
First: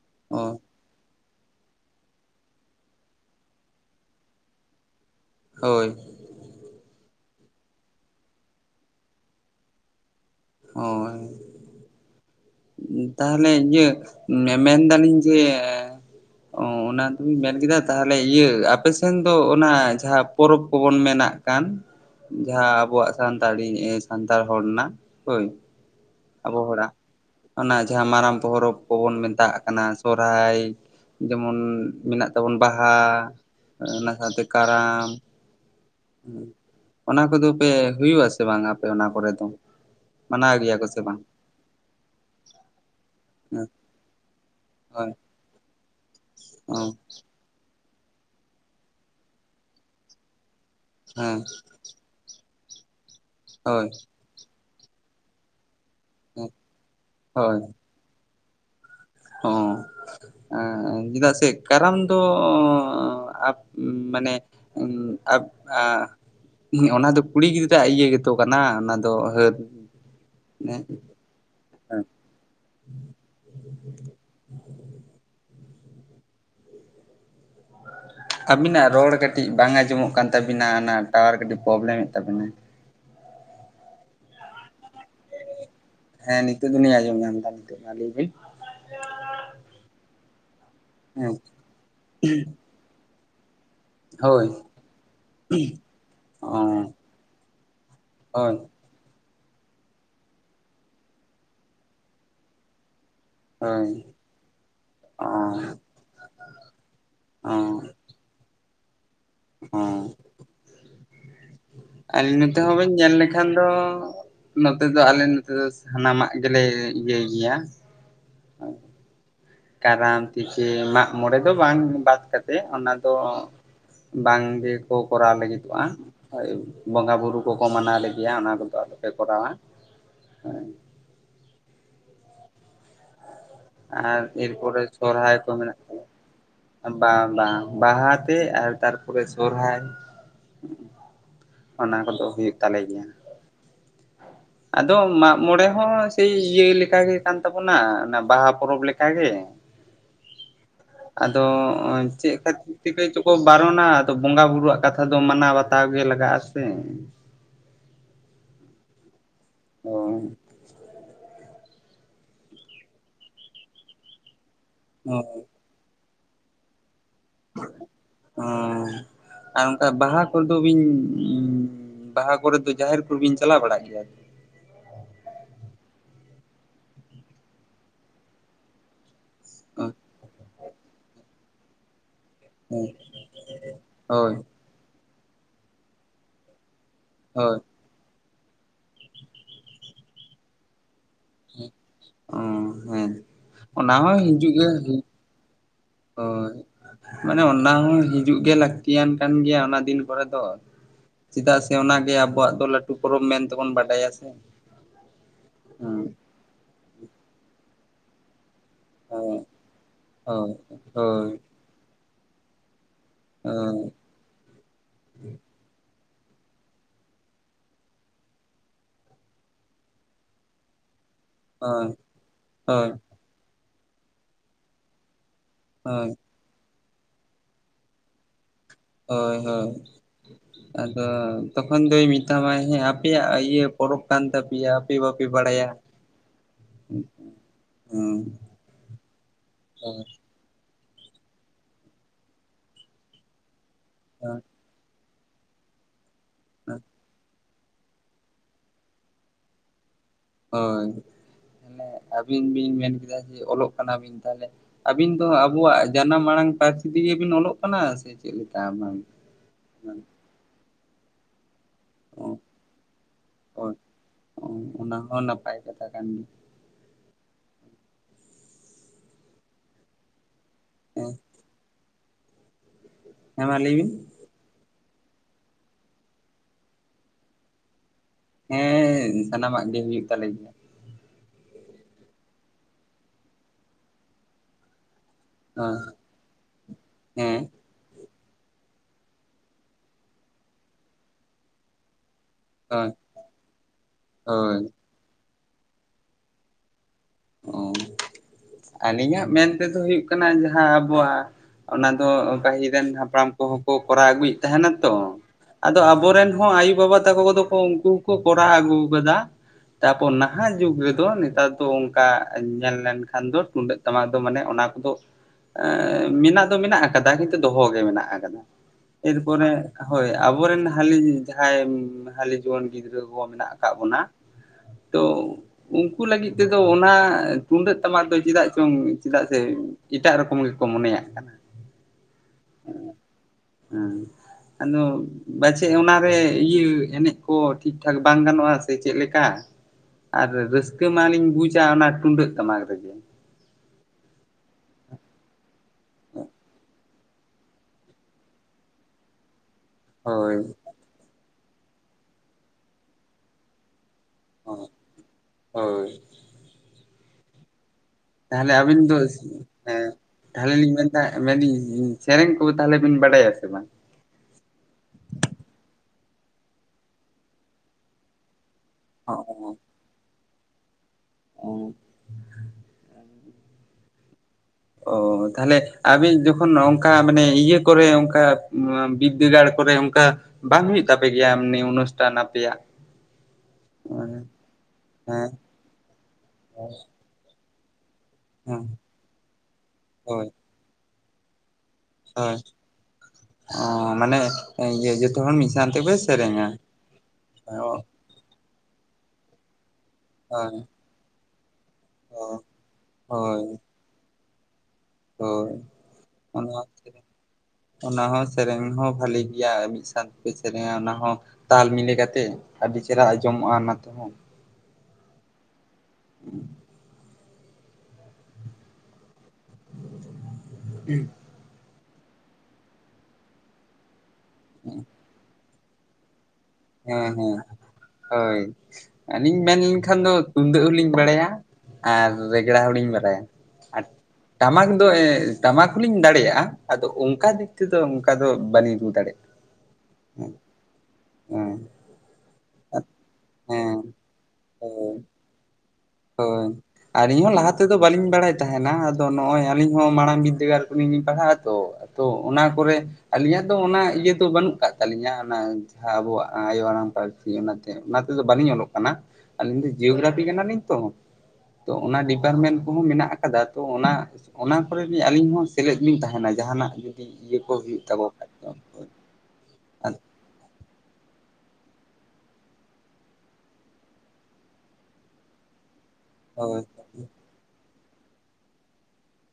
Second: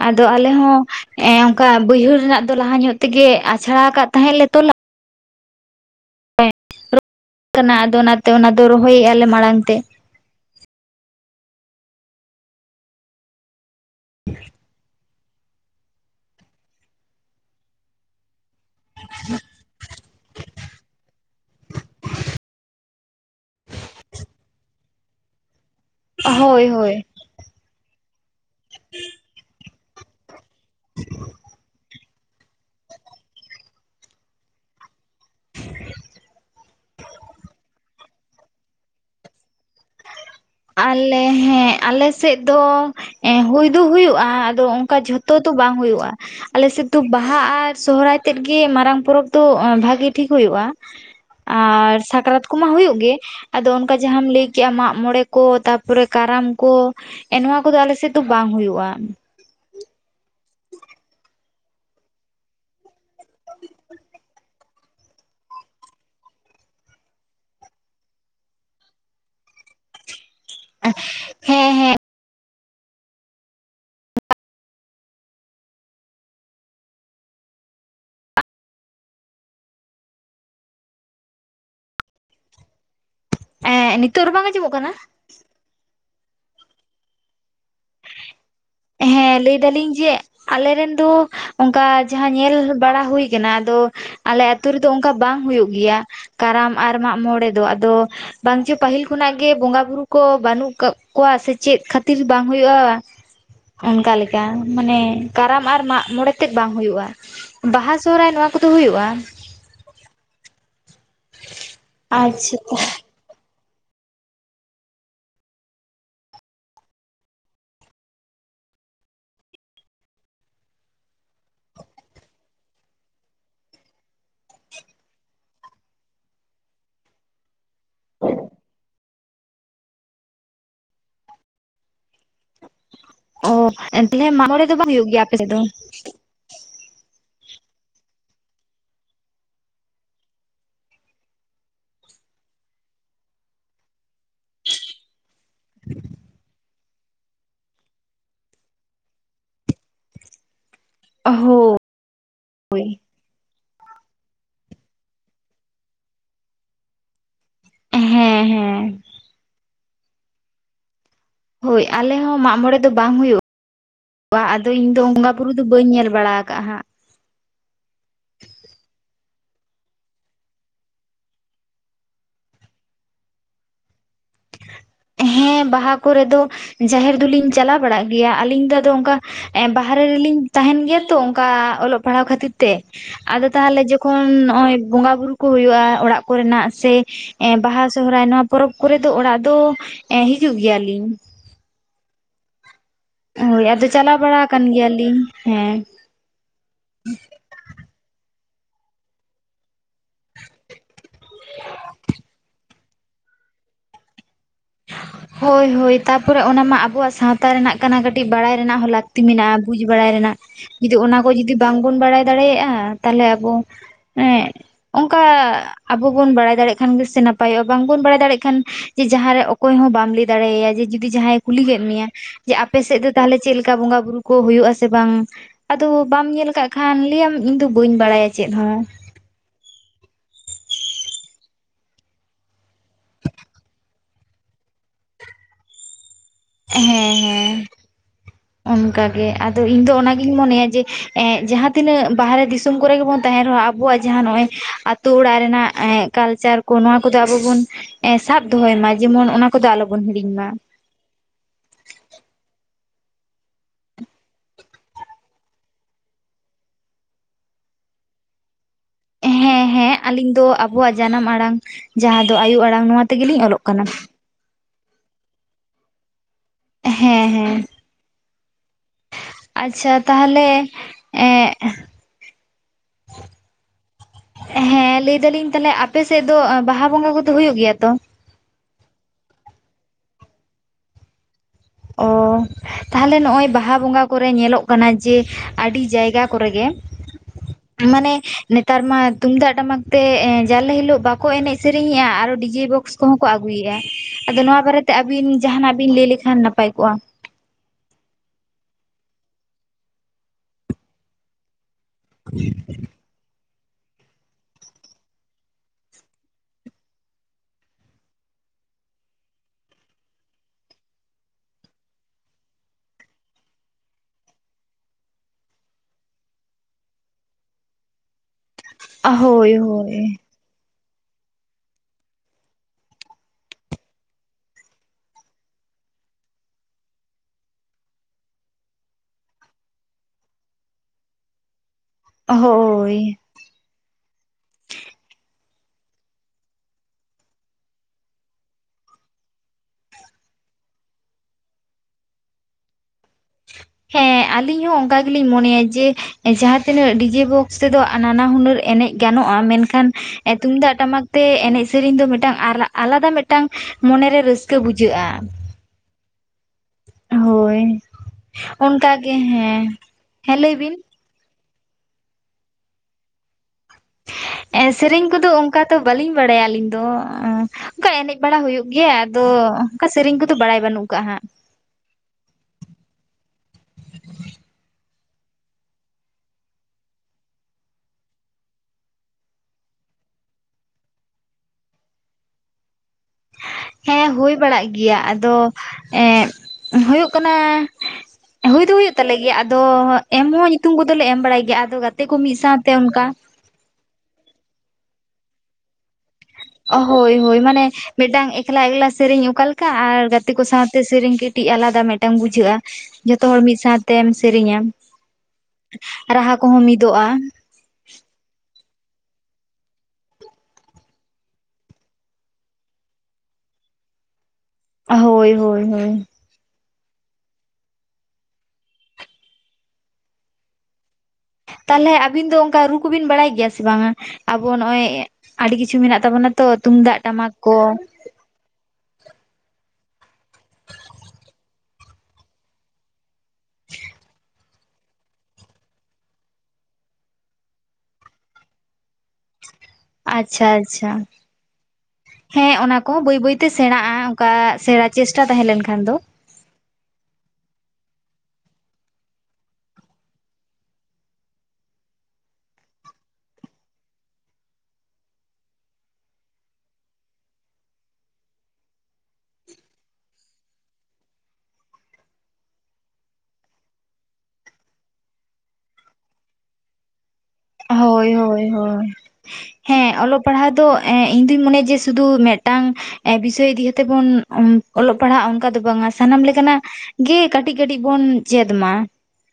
ᱟᱫᱚ ᱟᱞᱮ ᱦᱚᱸ ᱮ ᱚᱱᱠᱟ ᱵᱟᱹᱭᱦᱟᱹᱲ ᱨᱮᱱᱟᱜ ᱫᱚ ᱞᱟᱦᱟ ᱧᱚᱜ ᱛᱮᱜᱮ ᱟᱪᱷᱲᱟ ᱟᱠᱟᱫ ᱛᱟᱦᱮᱸᱜ ᱞᱮ ᱛᱚᱞᱟ᱾ ᱦᱳᱭ᱾ ᱠᱟᱱᱟ ᱟᱫᱚ ᱚᱱᱟ ᱛᱮ ᱚᱱᱟ ᱫᱚ ᱨᱚᱦᱚᱭᱮᱜ-ᱟ ᱞᱮ ᱢᱟᱲᱟᱝ ᱛᱮ᱾ ᱦᱳᱭ᱾ ᱛᱟᱦᱚᱞᱮ ᱤᱭᱟᱹ ᱢᱮ ᱢᱮᱱᱫᱟᱞᱤᱧ ᱡᱮ ᱚ ᱚᱱᱟ ᱫᱚᱞᱤᱧ ᱢᱮᱱ ᱠᱮᱫᱟ ᱛᱟᱦᱚᱞᱮ ᱤᱭᱟᱹ ᱟᱯᱮ ᱥᱮᱱ ᱫᱚ ᱚᱱᱟ ᱡᱟᱦᱟᱸ ᱯᱚᱨᱚᱵᱽ ᱠᱚᱵᱚᱱ ᱢᱮᱱᱟᱜ ᱠᱟᱱ, ᱡᱟᱦᱟᱸ ᱟᱵᱚᱣᱟᱜ ᱥᱟᱱᱛᱟᱲᱤᱧ ᱮ ᱥᱟᱱᱛᱟᱲ ᱦᱚᱲ ᱨᱮᱱᱟᱜ, ᱦᱳᱭ᱾ ᱟᱵᱚ ᱦᱳᱭ ᱦᱚᱲᱟᱜ, ᱦᱳᱭ ᱚᱱᱟ ᱡᱟᱦᱟᱸ ᱢᱟᱨᱟᱝ ᱯᱚᱨᱚᱵᱽ ᱠᱚᱵᱚᱱ ᱢᱮᱛᱟᱜ ᱠᱟᱱᱟ ᱥᱚᱨᱦᱟᱭ᱾ ᱡᱮᱢᱚᱱ ᱢᱮᱱᱟᱜ ᱛᱟᱵᱚᱱ ᱵᱟᱦᱟ ᱚᱱᱟ ᱥᱟᱶᱛᱮ ᱠᱟᱨᱟᱢ᱾ ᱚᱱᱟ ᱠᱚᱫᱚ ᱯᱮ ᱦᱩᱭᱩᱜ-ᱟ ᱥᱮ ᱵᱟᱝ ᱟᱯᱮ ᱚᱱᱟ ᱠᱚᱨᱮ ᱫᱚ? ᱢᱟᱱᱟᱣ ᱜᱮᱭᱟ ᱠᱚ ᱥᱮ ᱵᱟᱝ ᱟᱞᱮ ᱦᱮᱸ ᱟᱞᱮ ᱥᱮᱫ ᱫᱚ ᱮᱸ ᱦᱩᱭ ᱫᱚ ᱦᱩᱭᱩᱜ-ᱟ, ᱟᱫᱚ ᱚᱱᱠᱟ ᱦᱳᱭ ᱡᱷᱚ ᱛᱚ ᱫᱚ ᱵᱟᱝ ᱦᱩᱭᱩᱜ-ᱟ, ᱟᱞᱮ ᱥᱮᱫ ᱫᱚ ᱵᱟᱦᱟ ᱟᱨ ᱥᱚᱦᱨᱟᱭ ᱛᱮᱫ ᱜᱮ ᱢᱟᱨᱟᱝ ᱯᱚᱨᱚᱵᱽ ᱫᱚ ᱵᱷᱟᱹᱜᱤ ᱴᱷᱤᱠ ᱦᱩᱭᱩᱜ-ᱟ, ᱦᱮᱸ ᱟᱨ ᱥᱟᱠᱨᱟᱛ ᱠᱚᱢᱟ ᱦᱩᱭᱩᱜ ᱜᱮ, ᱟᱫᱚ ᱦᱳᱭ ᱚᱱᱠᱟ ᱡᱟᱦᱟᱸᱢ ᱞᱟᱹᱭ ᱠᱮᱜ-ᱟ ᱢᱟᱜ ᱢᱚᱬᱮ ᱠᱚ ᱛᱟ ᱯᱚᱨᱮ ᱦᱮᱸ ᱠᱟᱨᱟᱢ ᱠᱚ ᱮᱸ ᱱᱚᱣᱟ ᱠᱚᱫᱚ ᱟᱞᱮ ᱥᱮᱫ ᱫᱚ ᱵᱟᱝ ᱦᱩᱭᱩᱜᱼᱟ᱾ ᱚ ᱪᱮᱫᱟᱜ ᱥᱮ ᱠᱟᱨᱟᱢ ᱫᱚ ᱟᱯ ᱢᱟᱱᱮ ᱟᱯ ᱟ ᱚᱱᱟ ᱫᱚ ᱠᱩᱲᱤ ᱜᱤᱫᱽᱨᱟᱹᱣᱟᱜ ᱤᱭᱟᱹ ᱜᱮᱛᱚ ᱠᱟᱱᱟ ᱚᱱᱟ ᱫᱚ ᱦᱟᱹᱨ ᱦᱮᱸ ᱦᱮᱸ᱾ ᱟᱵᱤᱱᱟᱜ ᱨᱚᱲ ᱠᱟᱹᱴᱤᱡ ᱵᱟᱝ ᱟᱸᱡᱚᱢᱚᱜ ᱠᱟᱱ ᱛᱟᱵᱤᱱᱟ ᱚᱱᱟ ᱴᱟᱣᱟᱨ ᱠᱟᱹᱴᱤᱡ ᱯᱚᱵᱞᱮᱢ ᱮᱫ ᱛᱟᱵᱤᱱᱟᱭ᱾ ᱮᱸ ᱱᱤᱛᱚᱜ ᱨᱮ ᱵᱟᱝ ᱟᱸᱡᱚᱢᱚᱜ ᱠᱟᱱᱟ? ᱦᱮᱸ, ᱱᱤᱛᱚᱜ ᱫᱚᱞᱤᱧ ᱟᱸᱡᱚᱢ ᱧᱟᱢ ᱮᱫᱟ, ᱱᱤᱛᱚᱜ ᱢᱟ ᱞᱟᱹᱭ ᱵᱤᱱ। ᱦᱮᱸ, ᱞᱟᱹᱭ ᱫᱟᱞᱤᱧ ᱡᱮ ᱟᱞᱮᱨᱮᱱ ᱫᱚ ᱦᱮᱸ ᱚᱱᱠᱟ ᱡᱟᱦᱟᱸ ᱧᱮᱞ ᱵᱟᱲᱟ ᱦᱩᱭ ᱠᱟᱱᱟ ᱟᱫᱚ ᱟᱞᱮ ᱦᱳᱭ ᱟᱛᱩ ᱨᱮᱫᱚ ᱚᱱᱠᱟ ᱵᱟᱝ ᱦᱩᱭᱩᱜ ᱜᱮᱭᱟ ᱠᱟᱨᱟᱢ ᱦᱳᱭ ᱟᱨ ᱢᱟᱜᱽ ᱢᱚᱬᱮ ᱫᱚ, ᱟᱫᱚ ᱦᱳᱭ ᱵᱟᱝ ᱪᱚ ᱯᱟᱹᱦᱤᱞ ᱠᱷᱚᱱᱟᱜ ᱜᱮ ᱵᱚᱸᱜᱟ ᱵᱩᱨᱩ ᱠᱚ ᱵᱟᱹᱱᱩᱜ ᱠᱟᱜ ᱠᱚᱣᱟ ᱥᱮ ᱪᱮᱫ ᱠᱷᱟᱹᱛᱤᱨ ᱵᱟᱝ ᱦᱩᱭᱩᱜ-ᱟ᱾ ᱚᱱᱠᱟ ᱞᱮᱠᱟ ᱢᱟᱱᱮ ᱠᱟᱨᱟᱢ ᱟᱨ ᱢᱟᱜᱽ ᱢᱚᱬᱮ ᱛᱮᱫ ᱵᱟᱝ ᱦᱩᱭᱩᱜ-ᱟ, ᱵᱟᱦᱟ ᱥᱚᱦᱨᱟᱭ ᱱᱚᱣᱟ ᱠᱚᱫᱚ ᱦᱩᱭᱩᱜ-ᱟ᱾ ᱚ ᱟᱹᱞᱤᱧ ᱟᱪᱪᱷᱟ ᱱᱚᱛᱮ ᱦᱚᱸᱵᱤᱱ ᱧᱮᱞ ᱞᱮᱠᱷᱟᱱ ᱠᱷᱟᱱ ᱫᱚ ᱱᱚᱛᱮ ᱫᱚ ᱟᱞᱮ ᱱᱚᱛᱮ ᱫᱚ ᱥᱟᱱᱟᱢᱟᱜ ᱜᱮᱞᱮ ᱤᱭᱟᱹᱭ ᱜᱮᱭᱟ᱾ [unintelligible] ᱠᱟᱨᱟᱢ ᱛᱤᱛᱮ ᱢᱟᱜᱽᱢᱚᱬᱮ ᱫᱚ ᱵᱟᱝ ᱵᱟᱫ ᱠᱟᱛᱮ ᱚᱱᱟ ᱫᱚ ᱵᱟᱝ ᱜᱮᱠᱚ ᱠᱚᱨᱟᱣ ᱞᱟᱹᱜᱤᱫᱚᱜ-ᱟ, ᱵᱚᱸᱜᱟ ᱵᱩᱨᱩ ᱠᱚᱠᱚ ᱢᱟᱱᱟ ᱞᱮᱜᱮᱭᱟ, ᱚᱱᱟ ᱠᱚᱫᱚ ᱟᱞᱚᱯᱮ ᱠᱚᱨᱟᱣᱟ, ᱦᱮᱸ᱾ ᱚ ᱟᱨ ᱛᱟᱦᱚᱞᱮ ᱢᱟᱜ ᱢᱚᱬᱮ ᱫᱚ ᱮᱨᱯᱚᱨᱮ ᱵᱟᱝ ᱦᱩᱭᱩᱜ ᱜᱮᱭᱟ ᱟᱯᱮ ᱥᱚᱨᱦᱟᱭ ᱥᱮᱫ ᱠᱚ ᱫᱚ ᱢᱮᱱᱟᱜ-ᱟ᱾ ᱵᱟᱝ ᱵᱟᱝ ᱵᱟᱦᱟ ᱛᱮ ᱟᱨ ᱛᱟᱨᱯᱚᱨᱮ ᱥᱚᱨᱦᱟᱭ᱾ ᱚᱱᱟ ᱠᱚᱫᱚ ᱦᱩᱭᱩᱜ ᱛᱟᱞᱮ ᱜᱮᱭᱟ᱾ ᱟᱫᱚ ᱢᱟᱜᱽ ᱢᱚᱬᱮ ᱦᱚᱸ ᱥᱮᱭ ᱤᱭᱟᱹ ᱞᱮᱠᱟ ᱜᱮ ᱠᱟᱱ ᱛᱟᱵᱚᱱᱟ, ᱚᱱᱟ ᱵᱟᱦᱟ ᱯᱚᱨᱚᱵᱽ ᱞᱮᱠᱟ ᱜᱮ᱾ ᱟᱫᱚ ᱦᱳᱭ ᱪᱮᱫ ᱠᱷᱟᱹᱛᱤᱨ ᱪᱤᱠᱟᱹᱭ ᱪᱚ᱾ ᱠᱚ ᱵᱟᱨᱚᱱᱟ ᱟᱫᱚ ᱵᱚᱸᱜᱟ ᱵᱩᱨᱩᱣᱟᱜ ᱠᱟᱛᱷᱟ ᱫᱚ ᱢᱟᱱᱟᱣ ᱵᱟᱛᱟᱣ ᱜᱮ ᱞᱟᱜᱟᱜ-ᱟ ᱥᱮ᱾ ᱦᱮᱸ ᱦᱮᱸ᱾ ᱦᱳᱭ᱾ ᱦᱳᱭ, ᱟᱞᱮ ᱦᱚᱸ ᱢᱟᱜᱽ ᱢᱚᱬᱮ ᱫᱚ ᱵᱟᱝ ᱦᱩᱭᱩᱜ-ᱟ, ᱟᱫᱚ ᱤᱧ ᱫᱚ ᱦᱳᱭ ᱵᱚᱸᱜᱟ ᱵᱩᱨᱩ ᱫᱚ ᱵᱟᱹᱧ ᱧᱮᱞ ᱵᱟᱲᱟ ᱠᱟᱜ-ᱟ ᱦᱟᱸᱜ᱾ ᱚᱸ ᱟᱨ ᱚᱝᱠᱟ ᱵᱟᱦᱟ ᱠᱚᱫᱚ ᱵᱤᱱ ᱵᱟᱦᱟ ᱠᱚᱨᱮ ᱫᱚ ᱡᱟᱦᱮᱨ ᱠᱚᱨᱮ ᱵᱤᱱ ᱪᱟᱞᱟᱣ ᱵᱟᱲᱟᱜ ᱜᱮᱭᱟ? ᱦᱮᱸ ᱵᱟᱦᱟ ᱠᱚᱨᱮ ᱫᱚ ᱡᱟᱦᱮᱨ ᱫᱚᱞᱤᱧ ᱪᱟᱞᱟᱣ ᱵᱟᱲᱟᱜ ᱜᱮᱭᱟ ᱟᱞᱤᱧ ᱫᱚ ᱟᱫᱚ ᱚᱝᱠᱟ ᱮᱸ ᱵᱟᱦᱨᱮ ᱨᱮᱞᱤᱧ ᱛᱟᱦᱮᱱ ᱜᱮᱭᱟ ᱛᱚ ᱚᱝᱠᱟ ᱚᱞᱚᱜ ᱯᱟᱲᱦᱟᱣ ᱠᱷᱟᱹᱛᱤᱨ ᱛᱮ ᱦᱳᱭ ᱟᱫᱚ ᱛᱟᱦᱚᱞᱮ ᱡᱚᱠᱷᱚᱱ ᱦᱳᱭ ᱱᱚᱜᱚᱭ ᱵᱚᱸᱜᱟ ᱵᱩᱨᱩ ᱠᱚ ᱦᱩᱭᱩᱜᱼᱟ ᱚᱲᱟᱜ ᱠᱚᱨᱮ ᱱᱟᱜ ᱥᱮ ᱚ ᱮᱸ ᱵᱟᱦᱟ ᱥᱚᱨᱦᱟᱭ ᱱᱚᱣᱟ ᱯᱚᱨᱚᱵᱽ ᱠᱚᱨᱮ ᱫᱚ ᱚᱲᱟᱜ ᱫᱚ ᱮ ᱦᱤᱡᱩᱜ ᱜᱮᱭᱟ ᱞᱤᱧ ᱚᱸ ᱦᱮᱸ ᱦᱳᱭ ᱟᱫᱚ ᱚᱱᱟ ᱪᱟᱞᱟᱣ ᱦᱚᱸ ᱵᱟᱲᱟ ᱦᱤᱡᱩᱜ ᱟᱠᱟᱱ ᱜᱮ ᱜᱮᱭᱟᱞᱤᱧ ᱦᱮᱸ ᱦᱳᱭ ᱢᱟᱱᱮ ᱚᱱᱟ ᱦᱚᱸ ᱦᱤᱡᱩᱜ ᱜᱮ ᱞᱟᱹᱠᱛᱤᱭᱟᱱ ᱠᱟᱱ ᱜᱮᱭᱟ ᱚᱱᱟ ᱫᱤᱱ ᱠᱚᱨᱮ ᱫᱚ ᱪᱮᱫᱟᱜ ᱥᱮ ᱚᱱᱟᱜᱮ ᱟᱵᱚᱣᱟᱜ ᱫᱚ ᱞᱟᱹᱴᱩ ᱯᱚᱨᱚᱵᱽ ᱢᱮᱱ ᱛᱮᱵᱚᱱ ᱵᱟᱰᱟᱭᱟ ᱥᱮ ᱦᱳᱭ ᱦᱳᱭ ᱛᱟᱯᱚᱨᱮ ᱚᱱᱟᱢᱟ ᱟᱵᱚᱣᱟᱜ ᱥᱟᱶᱛᱟ ᱨᱮᱱᱟᱜ ᱠᱟᱱᱟ ᱠᱟᱹᱴᱤᱡ ᱵᱟᱲᱟᱭ ᱨᱮᱱᱟᱜ ᱦᱚᱸ ᱞᱟᱜ ᱞᱟᱹᱠᱛᱤ ᱦᱳᱭ ᱢᱮᱱᱟᱜᱼᱟ ᱵᱩᱡᱽ ᱵᱟᱲᱟᱭ ᱨᱮᱱᱟᱜ ᱦᱳᱭ ᱡᱩᱫᱤ ᱚᱱᱟ ᱠᱚ ᱦᱳᱭ ᱡᱩᱫᱤ ᱵᱟᱝᱵᱚᱱ ᱵᱟᱲᱟᱭ ᱫᱟᱲᱮᱭᱟᱜᱼᱟ ᱛᱟᱞᱦᱮ ᱟᱵᱚ ᱦᱮᱸ ᱚᱝᱠᱟ ᱟᱵᱚ ᱵᱚᱱ ᱵᱟᱲᱟᱭ ᱫᱟᱲᱮᱭᱟᱜ ᱠᱷᱟᱱᱜᱮ ᱥᱮ ᱱᱟᱯᱟᱭᱚᱜᱼᱟ ᱵᱟᱝᱵᱚᱱ ᱵᱟᱲᱟᱭ ᱫᱟᱲᱮᱭᱟᱜ ᱠᱷᱟᱱ ᱡᱮ ᱡᱟᱦᱟᱸᱨᱮ ᱚᱠᱚᱭ ᱦᱚᱸ ᱵᱟᱢ ᱞᱟᱹᱭ ᱫᱟᱲᱮᱭᱟᱭᱟ ᱡᱮ ᱡᱩᱫᱤ ᱡᱟᱦᱟᱸᱭᱮ ᱠᱩᱞᱤ ᱠᱮᱫ ᱦᱳᱭ ᱢᱮᱭᱟ ᱡᱮ ᱟᱯᱮ ᱦᱳᱭ ᱥᱮᱫ ᱫᱚ ᱛᱟᱦᱚᱞᱮ ᱪᱮᱜ ᱞᱮᱠᱟ ᱵᱚᱸᱜᱟ ᱵᱩᱨᱩ ᱠᱚ ᱦᱳᱭᱳ ᱟ ᱥᱮ ᱵᱟᱝ? ᱟᱫᱚ ᱵᱟᱢ ᱧᱮᱞ ᱠᱟᱜ ᱠᱷᱟᱱ ᱞᱟᱹᱭᱟᱢ ᱤᱧ ᱫᱚ ᱵᱟᱹᱧ ᱵᱟᱲᱟᱭᱟ ᱪᱮᱫ ᱦᱚᱸ ᱦᱳᱭ ᱦᱳᱭ ᱟᱫᱚ ᱛᱚᱠᱷᱚᱱ ᱫᱚᱭ ᱢᱮᱛᱟᱢᱟᱭ ᱦᱮᱸ ᱟᱯᱮᱭᱟᱜ ᱤᱭᱟᱹ ᱯᱚᱨᱚᱵᱽ ᱠᱟᱱ ᱛᱟᱯᱮᱭᱟ ᱟᱯᱮ ᱵᱟᱯᱮ ᱵᱟᱲᱟᱭᱟ ᱦᱩ ᱚᱱᱠᱟ ᱜᱮ ᱟᱫᱚ ᱤᱧ ᱫᱚ ᱚᱱᱟᱜᱮ ᱤᱧ ᱢᱚᱱᱮᱭᱟ ᱡᱮ ᱡᱟᱦᱟᱸ ᱛᱤᱱᱟᱹᱜ ᱵᱟᱦᱨᱮ ᱫᱤᱥᱚᱢ ᱠᱚᱨᱮ ᱜᱮᱵᱚᱱ ᱛᱟᱦᱮᱱ ᱨᱮᱦᱚᱸ ᱟᱵᱚᱣᱟᱜ ᱡᱟᱦᱟᱸ ᱱᱚᱜᱼᱚᱭ ᱟᱹᱛᱩ ᱚᱲᱟᱜ ᱨᱮᱱᱟᱜ ᱮᱸ ᱠᱟᱞᱪᱟᱨ ᱠᱚ ᱱᱚᱣᱟ ᱠᱚᱫᱚ ᱟᱵᱚ ᱵᱚᱱ ᱮᱸ ᱥᱟᱵ ᱫᱚᱦᱚᱭ ᱢᱟ ᱡᱮᱢᱚᱱ ᱚᱱᱟ ᱠᱚᱫᱚ ᱟᱞᱚᱵᱚᱱ ᱦᱤᱲᱤᱧ ᱢᱟ ᱦᱳᱭ ᱛᱟᱦᱮ ᱟᱵᱤᱱ ᱵᱤᱱ ᱢᱮᱱ ᱠᱮᱫᱟ ᱡᱮ ᱚᱞᱚᱜ ᱠᱟᱱᱟ ᱵᱤᱱ ᱛᱟᱦᱚᱞᱮ ᱟᱹᱵᱤᱱ ᱫᱚ ᱟᱵᱚᱣᱟᱜ ᱡᱟᱱᱟᱢ ᱟᱲᱟᱝ ᱯᱟᱹᱨᱥᱤ ᱛᱮᱜᱮ ᱵᱤᱱ ᱚᱞᱚᱜ ᱠᱟᱱᱟ ᱥᱮ ᱪᱮᱫᱮᱠᱟ? ᱦᱮᱸ ᱦᱮᱸ ᱟᱞᱤᱧ ᱫᱚ ᱟᱵᱚᱣᱟᱜ ᱡᱟᱱᱟᱢ ᱟᱲᱟᱝ ᱡᱟᱦᱟᱸ ᱫᱚ ᱟᱭᱩ ᱟᱲᱟᱝ ᱱᱚᱣᱟ ᱛᱮᱜᱮᱞᱤᱧ ᱚᱞᱚᱜ ᱠᱟᱱᱟ ᱾ ᱚ‌ ᱚᱱᱟ ᱦᱚᱸ ᱱᱟᱯᱟᱭ ᱠᱟᱛᱷᱟ ᱠᱟᱱ ᱜᱮ ᱾ ᱦᱮᱸ ᱦᱮᱸ ᱟᱪᱪᱷᱟ ᱛᱟᱦᱚᱞᱮ ᱦᱮᱸ ᱮᱸ ᱦᱮᱸ ᱢᱟ ᱞᱟᱹᱭ ᱵᱤᱱ ᱦᱮᱸ ᱞᱟᱹᱭ ᱫᱟᱞᱤᱧ ᱛᱟᱦᱚᱞᱮ ᱟᱯᱮᱥᱮᱫ ᱫᱚ ᱵᱟᱦᱟ ᱵᱚᱸᱜᱟ ᱠᱚᱫᱚ ᱦᱩᱭᱩᱜ ᱜᱮᱭᱟ ᱛᱚ? ᱦᱮᱸ ᱥᱟᱱᱟᱢᱟᱜ ᱜᱮ ᱦᱩᱭᱩᱜ ᱛᱟᱞᱮ ᱜᱮᱭᱟ ᱾ ᱚ ᱛᱟᱦᱚᱞᱮ ᱱᱚᱜᱼᱚᱭ ᱵᱟᱦᱟ ᱵᱚᱸᱜᱟ ᱠᱚᱨᱮ ᱧᱮᱞᱚᱜ ᱠᱟᱱᱟ ᱡᱮ ᱟᱹᱰᱤ ᱡᱟᱭᱜᱟ ᱠᱚᱨᱮᱜᱮ ᱦᱮᱸ ᱢᱟᱱᱮ ᱱᱮᱛᱟᱨ ᱢᱟ ᱛᱩᱢᱫᱟᱜ ᱴᱟᱢᱟᱠ ᱛᱮ ᱡᱟᱞᱮ ᱦᱤᱞᱚᱜ ᱵᱟᱠᱚ ᱮᱱᱮᱡ ᱥᱮᱨᱮᱧᱮᱜᱼᱟ ᱟᱨᱚ ᱰᱤ ᱡᱮ ᱦᱳᱭ ᱵᱚᱠᱥ ᱠᱚᱦᱚᱸ ᱠᱚ ᱟᱹᱜᱩᱭᱮᱜ-ᱟ ᱟᱫᱚ ᱦᱳᱭ ᱱᱚᱣᱟ ᱵᱟᱨᱮᱛᱮ ᱟᱹᱵᱤᱱ ᱡᱟᱦᱱᱟᱜ ᱵᱤᱱ ᱞᱟᱹᱭ ᱞᱮᱠᱷᱟᱱ ᱱᱟᱯᱟᱭ ᱠᱚᱜᱼᱟ ᱾ ᱚ ᱟᱹᱞᱤᱧᱟᱜ ᱢᱮᱱ ᱛᱮᱫᱚ ᱦᱩᱭᱩᱜ ᱠᱟᱱᱟ ᱡᱟᱦᱟᱸ ᱟᱵᱚᱣᱟᱜ ᱚᱱᱟ ᱫᱚ ᱯᱟᱹᱦᱤᱞ ᱨᱮᱱ ᱦᱟᱯᱲᱟᱢ ᱠᱚᱦᱚᱸ ᱠᱚ ᱠᱚᱨᱟᱣ ᱟᱹᱜᱩᱭᱮᱫ ᱛᱟᱦᱮᱱᱟ ᱛᱚ ᱟᱫᱚ ᱟᱵᱚᱨᱮᱱ ᱦᱚᱸ ᱟᱭᱩ ᱵᱟᱵᱟ ᱛᱟᱠᱚ ᱠᱚᱫᱚ ᱠᱚ ᱩᱱᱠᱩ ᱦᱚᱸ ᱠᱚ ᱠᱚᱨᱟᱣ ᱟᱹᱜᱩ ᱟᱠᱟᱫᱟ ᱾ ᱛᱟᱯᱚᱨ ᱱᱟᱦᱟᱜ ᱡᱩᱜᱽ ᱨᱮᱫᱚ ᱱᱮᱛᱟᱨ ᱫᱚ ᱠᱟ ᱧᱮᱞ ᱞᱮᱱᱠᱷᱟᱱ ᱫᱚ ᱴᱩᱸᱰᱧᱹᱜ ᱴᱟᱢᱟᱫᱚ ᱢᱟᱱᱮ ᱚᱱᱟ ᱠᱚᱫᱚ ᱢᱮᱱᱟᱜ ᱫᱚ ᱢᱮᱱᱟᱜ ᱟᱠᱟᱫᱟ ᱠᱤᱱᱛᱩ ᱫᱚᱦᱚ ᱜᱮ ᱢᱮᱱᱟᱜ ᱟᱠᱟᱫᱟ ᱮᱨᱯᱚᱨᱮ ᱦᱳᱭ ᱟᱵᱚ ᱟᱵᱚᱨᱮᱱ ᱦᱟᱹᱞᱤ ᱡᱟᱦᱟᱸᱭ ᱦᱟᱹᱞᱤ ᱡᱩᱣᱟᱹᱱ ᱜᱤᱫᱽᱨᱟᱹ ᱠᱚ ᱢᱮᱱᱟᱜ ᱟᱠᱟᱫ ᱵᱚᱱᱟ ᱛᱚ ᱩᱱᱠᱩ ᱞᱟᱹᱜᱤᱫ ᱛᱮ ᱫᱚ ᱚᱱᱟ ᱛᱩᱢᱫᱟᱹᱜ ᱴᱟᱢᱟᱠ ᱫᱚ ᱪᱮᱫᱟᱜ ᱪᱚᱝ ᱪᱮᱫᱟᱜ ᱥᱮ ᱮᱴᱟᱜ ᱨᱚᱠᱚᱢ ᱜᱮᱠᱚ ᱢᱚᱱᱮ ᱭᱟᱜ ᱠᱟᱱᱟ ᱾ [inaudible] ᱦᱳᱭ ᱦᱮᱸ ᱟᱫᱚ ᱯᱟᱪᱷᱮᱫ ᱚᱱᱟᱨᱮ ᱤᱭᱟᱹ ᱮᱱᱮᱡ ᱠᱚ ᱴᱷᱤᱠ ᱴᱷᱟᱠ ᱵᱟᱝ ᱜᱟᱱᱚᱜᱼᱟ ᱥᱮ ᱪᱮᱫ ᱞᱮᱠᱟ? ᱟᱨ ᱨᱟᱹᱥᱠᱟᱹ ᱢᱟ ᱞᱤᱧ ᱵᱩᱡᱟ ᱚᱱᱟ ᱛᱩᱢᱫᱟᱹᱜ ᱴᱟᱢᱟᱠ ᱨᱮᱜᱮ ᱦᱮᱸ ᱟᱞᱤᱧ ᱦᱚᱸ ᱚᱱᱠᱟ ᱜᱮ ᱞᱤᱧ ᱢᱚᱱᱮᱭᱟ ᱡᱮ ᱡᱟᱦᱟᱸᱛᱤᱱᱟᱹᱜ ᱰᱤᱡᱮ ᱵᱚᱠ ᱛᱮᱫᱚ ᱱᱟᱱᱟ ᱦᱩᱱᱟᱹᱨ ᱮᱱᱮᱡ ᱜᱟᱱᱚᱜᱼᱟ ᱢᱮᱱᱠᱷᱟᱱ ᱦᱳᱭ ᱛᱩᱢᱫᱟᱜ ᱛᱩᱢᱫᱟᱜ ᱴᱟᱢᱟᱠ ᱛᱮ ᱮᱱᱮᱡ ᱥᱮᱨᱮᱧ ᱫᱚ ᱢᱤᱫ ᱴᱟᱝ ᱟᱞᱟᱫᱟ ᱢᱤᱫᱴᱟᱝ ᱢᱚᱱᱮᱨᱮ ᱨᱟᱹᱥᱠᱟᱹ ᱵᱩᱡᱷᱟᱹᱜᱼᱟ ᱾ ᱦᱳᱭ ᱦᱳᱭ ᱛᱟᱦᱚᱞᱮ ᱟᱹᱵᱤᱱ ᱚᱱᱠᱟᱜ ᱜᱮ ᱦᱮᱸ ᱦᱮᱸ ᱞᱟᱹᱭ ᱵᱤᱱ ᱮᱸ ᱢᱮᱱᱫᱤᱧ ᱥᱮᱨᱮᱧ ᱠᱚ ᱛᱟᱦᱚᱞᱮ ᱵᱤᱱ ᱵᱟᱰᱟᱭᱟ ᱥᱮ ᱵᱟᱝ? ᱮᱸ ᱥᱮᱨᱮᱧ ᱠᱚᱫᱚ ᱚᱱᱠᱟ ᱛᱚ ᱵᱟᱹᱞᱤᱧ ᱵᱟᱲᱟᱭᱟ ᱟᱹᱞᱤᱧ ᱫᱚ ᱚᱱᱠᱟ ᱮᱱᱮᱡ ᱵᱟᱲᱟ ᱦᱩᱭᱩᱜ ᱜᱮᱭᱟ ᱚ ᱟᱫᱚ ᱚᱱᱠᱟ ᱥᱮᱨᱮᱧ ᱠᱚᱫᱚ ᱵᱟᱲᱟᱭ ᱵᱟᱹᱱᱩᱜ ᱟᱠᱟᱜ-ᱟ ᱦᱟᱸᱜ ᱟᱨ ᱚ ᱛᱟᱦᱞᱮ ᱟᱵᱤᱱ ᱡᱚᱠᱷᱚᱱ ᱚᱱᱠᱟ ᱢᱟᱱᱮ ᱤᱭᱟᱹ ᱠᱚᱨᱮ ᱚᱱᱠᱟ ᱵᱤᱫᱽᱫᱟᱹᱜᱟᱲ ᱠᱚᱨᱮ ᱦᱚᱸ ᱚᱱᱠᱟ ᱵᱟᱝ ᱦᱩᱭᱩᱜ ᱛᱟᱯᱮ ᱜᱮᱭᱟ ᱮᱢᱱᱤ ᱚᱱᱩᱥᱴᱷᱟᱱ ᱟᱯᱮᱭᱟᱜ? ᱦᱮᱸ ᱦᱩᱭ ᱵᱟᱲᱟ ᱜᱮᱭᱟ ᱦᱮᱸ ᱟᱫᱚ ᱮ ᱦᱩᱭᱩᱜ ᱠᱟᱱᱟ᱾ ᱦᱮᱸ ᱦᱩᱭ ᱫᱚ ᱦᱩᱭᱩᱜ ᱛᱟᱞᱮ ᱜᱮᱭᱟ ᱟᱫᱚ ᱦᱳᱭ ᱮᱢ ᱦᱚᱸ ᱧᱩᱛᱩᱢ ᱠᱚᱫᱚᱞᱮ ᱮᱢ ᱵᱟᱲᱟᱭ ᱜᱮᱭᱟ ᱟᱫᱚ ᱜᱟᱛᱮ ᱠᱚ ᱢᱤᱫ ᱦᱳᱭ ᱥᱟᱶᱛᱮ ᱚᱱᱠᱟ ᱚ ᱢᱟᱱᱮ ᱤᱭᱟᱹ ᱡᱚᱛᱚ ᱦᱚᱲ ᱢᱤᱫ ᱥᱟᱶ ᱛᱮᱯᱮ ᱥᱮᱨᱮᱧᱟ ᱾ ᱦᱳᱭ ᱦᱳᱭ ᱢᱟᱱᱮ ᱢᱤᱫᱴᱟᱝ ᱮᱠᱞᱟ ᱮᱠᱞᱟ ᱥᱮᱨᱮᱧ ᱚᱠᱟ ᱞᱮᱠᱟ ᱟᱨ ᱜᱟᱛᱮ ᱠᱚ ᱥᱟᱶᱛᱮ ᱥᱮᱨᱮᱧ ᱠᱟᱹᱴᱤᱡ ᱟᱞᱟᱫᱟ ᱢᱤᱫᱴᱟᱝ ᱵᱩᱡᱷᱟᱹᱜᱼᱟ ᱡᱷᱚᱛᱚ ᱦᱚᱲ ᱦᱳᱭ ᱢᱤᱫ ᱥᱟᱶ ᱛᱮᱢ ᱥᱮᱨᱮᱧᱟ ᱦᱳᱭ ᱾ ᱨᱟᱦᱟ ᱚᱱᱟ ᱠᱚᱦᱚᱸ ᱢᱤᱫᱚᱜᱼᱟ ᱾ ᱚᱱᱟ ᱦᱚᱸ ᱥᱮᱨᱮᱧ ᱦᱚᱸ ᱵᱷᱟᱞᱤ ᱜᱮᱭᱟ ᱟᱨ ᱢᱤᱫ ᱥᱟᱶ ᱛᱮᱯᱮ ᱥᱮᱨᱮᱧᱟ ᱚᱱᱟ ᱦᱚᱸ ᱛᱟᱞ ᱢᱤᱞᱮ ᱠᱟᱛᱮᱜ ᱟᱹᱰᱤ ᱪᱮᱦᱨᱟ ᱟᱸᱡᱚᱢᱚᱜᱼᱟ ᱱᱟᱛᱮ ᱦᱚᱸ ᱦᱳᱭ ᱦᱳᱭ ᱦᱳᱭ ᱦᱮᱸ [unintelligible] ᱛᱟᱦᱚᱞᱮ ᱟᱵᱤᱱ ᱫᱚ ᱚᱱᱠᱟ ᱨᱩ ᱠᱚᱵᱤᱱ ᱵᱟᱲᱟᱭ ᱜᱮᱭᱟ ᱥᱮ ᱵᱟᱝᱟ ᱟᱵᱚ ᱱᱚᱜᱼᱚᱭ ᱟᱹᱰᱤ ᱠᱤᱪᱷᱩ ᱢᱮᱱᱟᱜ ᱛᱟᱵᱚᱱᱟ ᱛᱚ ᱛᱩᱢᱫᱟᱜ ᱦᱮᱸ ᱴᱟᱢᱟᱠ ᱦᱮᱸ ᱠᱚ ᱦᱳᱭ ᱟᱹᱞᱤᱧ ᱢᱮᱱᱞᱮᱱᱠᱷᱟᱱ ᱫᱚ ᱛᱩᱢᱫᱟᱹᱜ ᱦᱚᱞᱤᱧ ᱵᱟᱲᱟᱭᱟ᱾ ᱟᱨ ᱨᱮᱜᱽᱲᱟ ᱦᱚᱞᱤᱧ ᱵᱟᱲᱟᱭᱟ ᱟᱨ ᱴᱟᱢᱟᱠ ᱫᱚ ᱴᱟᱢᱟᱠ ᱦᱚᱞᱤᱧ ᱫᱟᱲᱮᱭᱟᱜᱼᱟ ᱟᱫᱚ ᱚᱱᱠᱟ ᱫᱤᱠ ᱛᱮᱫᱚ ᱚᱱᱠᱟ ᱫᱚ ᱵᱟᱟᱹᱞᱤᱧ ᱨᱩ ᱫᱟᱲᱮᱭᱟᱜᱼᱟ‍᱾ [inaudible] ᱟᱪᱪᱷᱟ ᱟᱪᱪᱷᱟ ᱮᱸ ᱦᱮᱸ ᱚᱱᱟ ᱠᱚ ᱦᱚ ᱵᱟᱹᱭ ᱵᱟᱹᱭ ᱛᱮ ᱥᱮᱬᱟᱜᱼᱟ ᱚᱱᱠᱟ ᱥᱮᱬᱟ ᱦᱳᱭ ᱪᱮᱥᱴᱟ ᱛᱟᱦᱮᱸ ᱞᱮᱱ ᱠᱷᱟᱱ ᱫᱚ ᱦᱳᱭ ᱟᱨ ᱤᱧᱦᱚᱸ ᱞᱟᱦᱟ ᱛᱮᱫᱚ ᱵᱟᱹᱞᱤᱧ ᱵᱟᱲᱟᱭ ᱛᱟᱦᱮᱱᱟ ᱟᱫᱚ ᱱᱚᱜᱼᱚᱭ ᱟᱹᱞᱤᱧ ᱦᱚᱸ ᱢᱟᱲᱟᱝ ᱵᱤᱫᱽᱫᱟᱹᱜᱟᱲ ᱠᱷᱚᱱ ᱞᱤᱧ ᱯᱟᱲᱦᱟᱜᱼᱟ ᱛᱚ ᱛᱚ ᱚᱱᱟ ᱠᱚᱨᱮ ᱟᱹᱞᱤᱧᱟᱜ ᱫᱚ ᱚᱱᱟ ᱤᱭᱟᱹ ᱫᱚ ᱵᱟᱹᱱᱩᱜ ᱟᱠᱟᱫ ᱛᱟᱹᱞᱤᱧᱟ ᱚᱱᱟ ᱡᱟᱦᱟᱸ ᱟᱵᱚᱣᱟᱜ ᱟᱭᱳ ᱟᱲᱟᱝ ᱯᱟᱹᱨᱥᱤ ᱚᱱᱟᱛᱮ ᱚᱱᱟ ᱛᱮᱫᱚ ᱵᱟᱹᱞᱤᱧ ᱚᱞᱚᱜ ᱠᱟᱱᱟ ᱟᱹᱞᱤᱧ ᱫᱚ ᱡᱤᱭᱳᱜᱨᱟᱯᱷᱤ ᱠᱟᱱᱟᱞᱤᱧ ᱛᱚ ᱛᱚ ᱚᱱᱟ ᱰᱤᱯᱟᱨᱢᱮᱱᱴ ᱠᱚᱦᱚᱸ ᱢᱮᱱᱟᱜ ᱟᱠᱟᱫᱟ ᱛᱚ ᱚᱱᱟ ᱚᱱᱟ ᱠᱚᱨᱮ ᱜᱮ ᱟᱹᱞᱤᱧ ᱦᱚᱸ ᱥᱮᱞᱮᱫ ᱞᱤᱧ ᱛᱟᱦᱮᱱᱟ ᱡᱟᱦᱟᱱᱟᱜ ᱡᱩᱫᱤ ᱤᱭᱟᱹ ᱠᱚ ᱦᱩᱭᱩᱜ ᱛᱟᱠᱚ ᱦᱳᱭ ᱠᱷᱟᱡ ᱫᱚ ᱦᱳᱭ ᱦᱮᱸ ᱚᱞᱚᱜ ᱯᱟᱲᱦᱟᱜ ᱫᱚ ᱤᱧ ᱫᱩᱧ ᱢᱚᱱᱮᱭᱟ ᱡᱮ ᱥᱩᱫᱩ ᱢᱤᱫᱴᱟᱝ ᱵᱤᱥᱚᱭ ᱤᱫᱤ ᱠᱟᱛᱮᱜ ᱵᱚᱱ ᱚᱞᱚᱜ ᱯᱟᱲᱦᱟᱜ ᱟ ᱚᱱᱠᱟ ᱫᱚ ᱵᱟᱝᱟ ᱥᱟᱱᱟᱢ ᱞᱮᱠᱟᱱᱟᱜ, ᱦᱳᱭ ᱜᱮ ᱠᱟᱹᱴᱤᱡ ᱠᱟᱹᱴᱤᱡ ᱵᱚᱱ ᱪᱮᱫ ᱢᱟ᱾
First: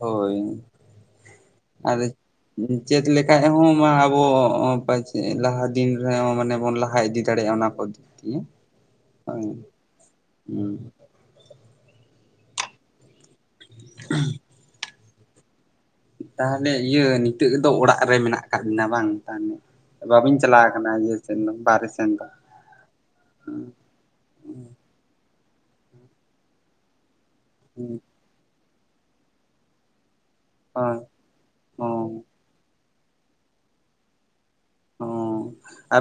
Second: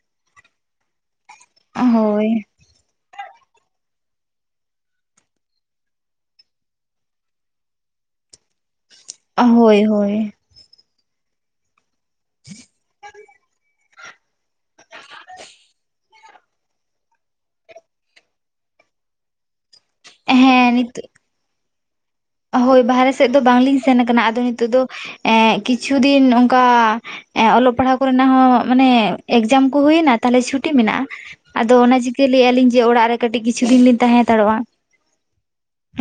ᱦᱳᱭ ᱟᱫ ᱦᱳᱭ ᱪᱮᱫ ᱞᱮᱠᱷᱟᱡ ᱦᱚᱸ ᱟᱵᱚ ᱢᱟᱪᱮᱫ ᱞᱟᱦᱟ ᱫᱤᱱ ᱨᱮᱦᱚᱸ ᱢᱟᱱᱮ ᱵᱚᱱ ᱞᱟᱦᱟ ᱤᱫᱤᱼᱼ ᱫᱟᱲᱮ ᱚᱱᱟ ᱠᱚ ᱫᱤᱠ ᱫᱤᱭᱮ᱾ ᱦᱳᱭ ᱦᱳᱭ ᱦᱩᱸ [unintelligible] [unintelligible] ᱛᱟᱦᱚᱸᱞᱮ ᱤᱭᱟᱹ ᱱᱤᱛᱚᱜ ᱫᱚ ᱚᱲᱟᱜ ᱨᱮ ᱢᱮᱱᱟᱜ ᱟᱠᱟᱫ ᱵᱤᱱᱟ ᱵᱟᱝ᱾ ᱛᱟᱦ ᱵᱟᱵᱟᱹᱧ ᱪᱟᱞᱟᱣ ᱦᱮᱸ ᱱᱤᱛ ᱠᱟᱱᱟ ᱤᱭᱟᱹ ᱥᱮᱱ ᱫᱚ ᱵᱟᱦᱦᱨᱮ ᱥᱮᱱ ᱫᱚ᱾ ᱦᱳᱭ ᱵᱟᱨᱨᱮ ᱥᱮᱫ ᱫᱚ ᱵᱟᱝᱞᱤᱧ ᱥᱮᱱ ᱠᱟᱱᱟ ᱟᱫᱚ ᱱᱤᱛᱚᱜᱜ ᱫᱚ ᱮ ᱠᱤᱪᱷᱩ ᱫᱤᱱ ᱚᱱᱠᱟ᱾ ᱮᱸ ᱚᱞᱚᱜ ᱯᱟᱲᱦᱟᱣ ᱠᱚᱨᱮᱱᱟᱜ ᱦᱚᱸ ᱢᱟᱱᱮ ᱮᱠᱡᱟᱢ ᱠᱚ ᱦᱩᱭᱱᱟ ᱛᱟᱦᱚᱸᱞᱮ ᱪᱷᱩᱴᱤ ᱦᱳᱭ ᱢᱮᱱᱟᱜ-ᱟ᱾ ᱟᱫᱚ ᱚᱱᱟ ᱦᱚᱸ ᱪᱤᱠᱟᱹ ᱞᱟᱹᱭᱮᱜᱼᱟᱞᱤᱧ ᱡᱮ ᱚᱲᱟᱜ ᱨᱮ ᱠᱟᱹᱴᱤᱡ ᱠᱤᱪᱷᱩᱧ ᱞᱧ ᱛᱟᱦᱮᱸ ᱦᱟᱛᱟᱲᱚᱜᱼᱟ᱾ ᱚ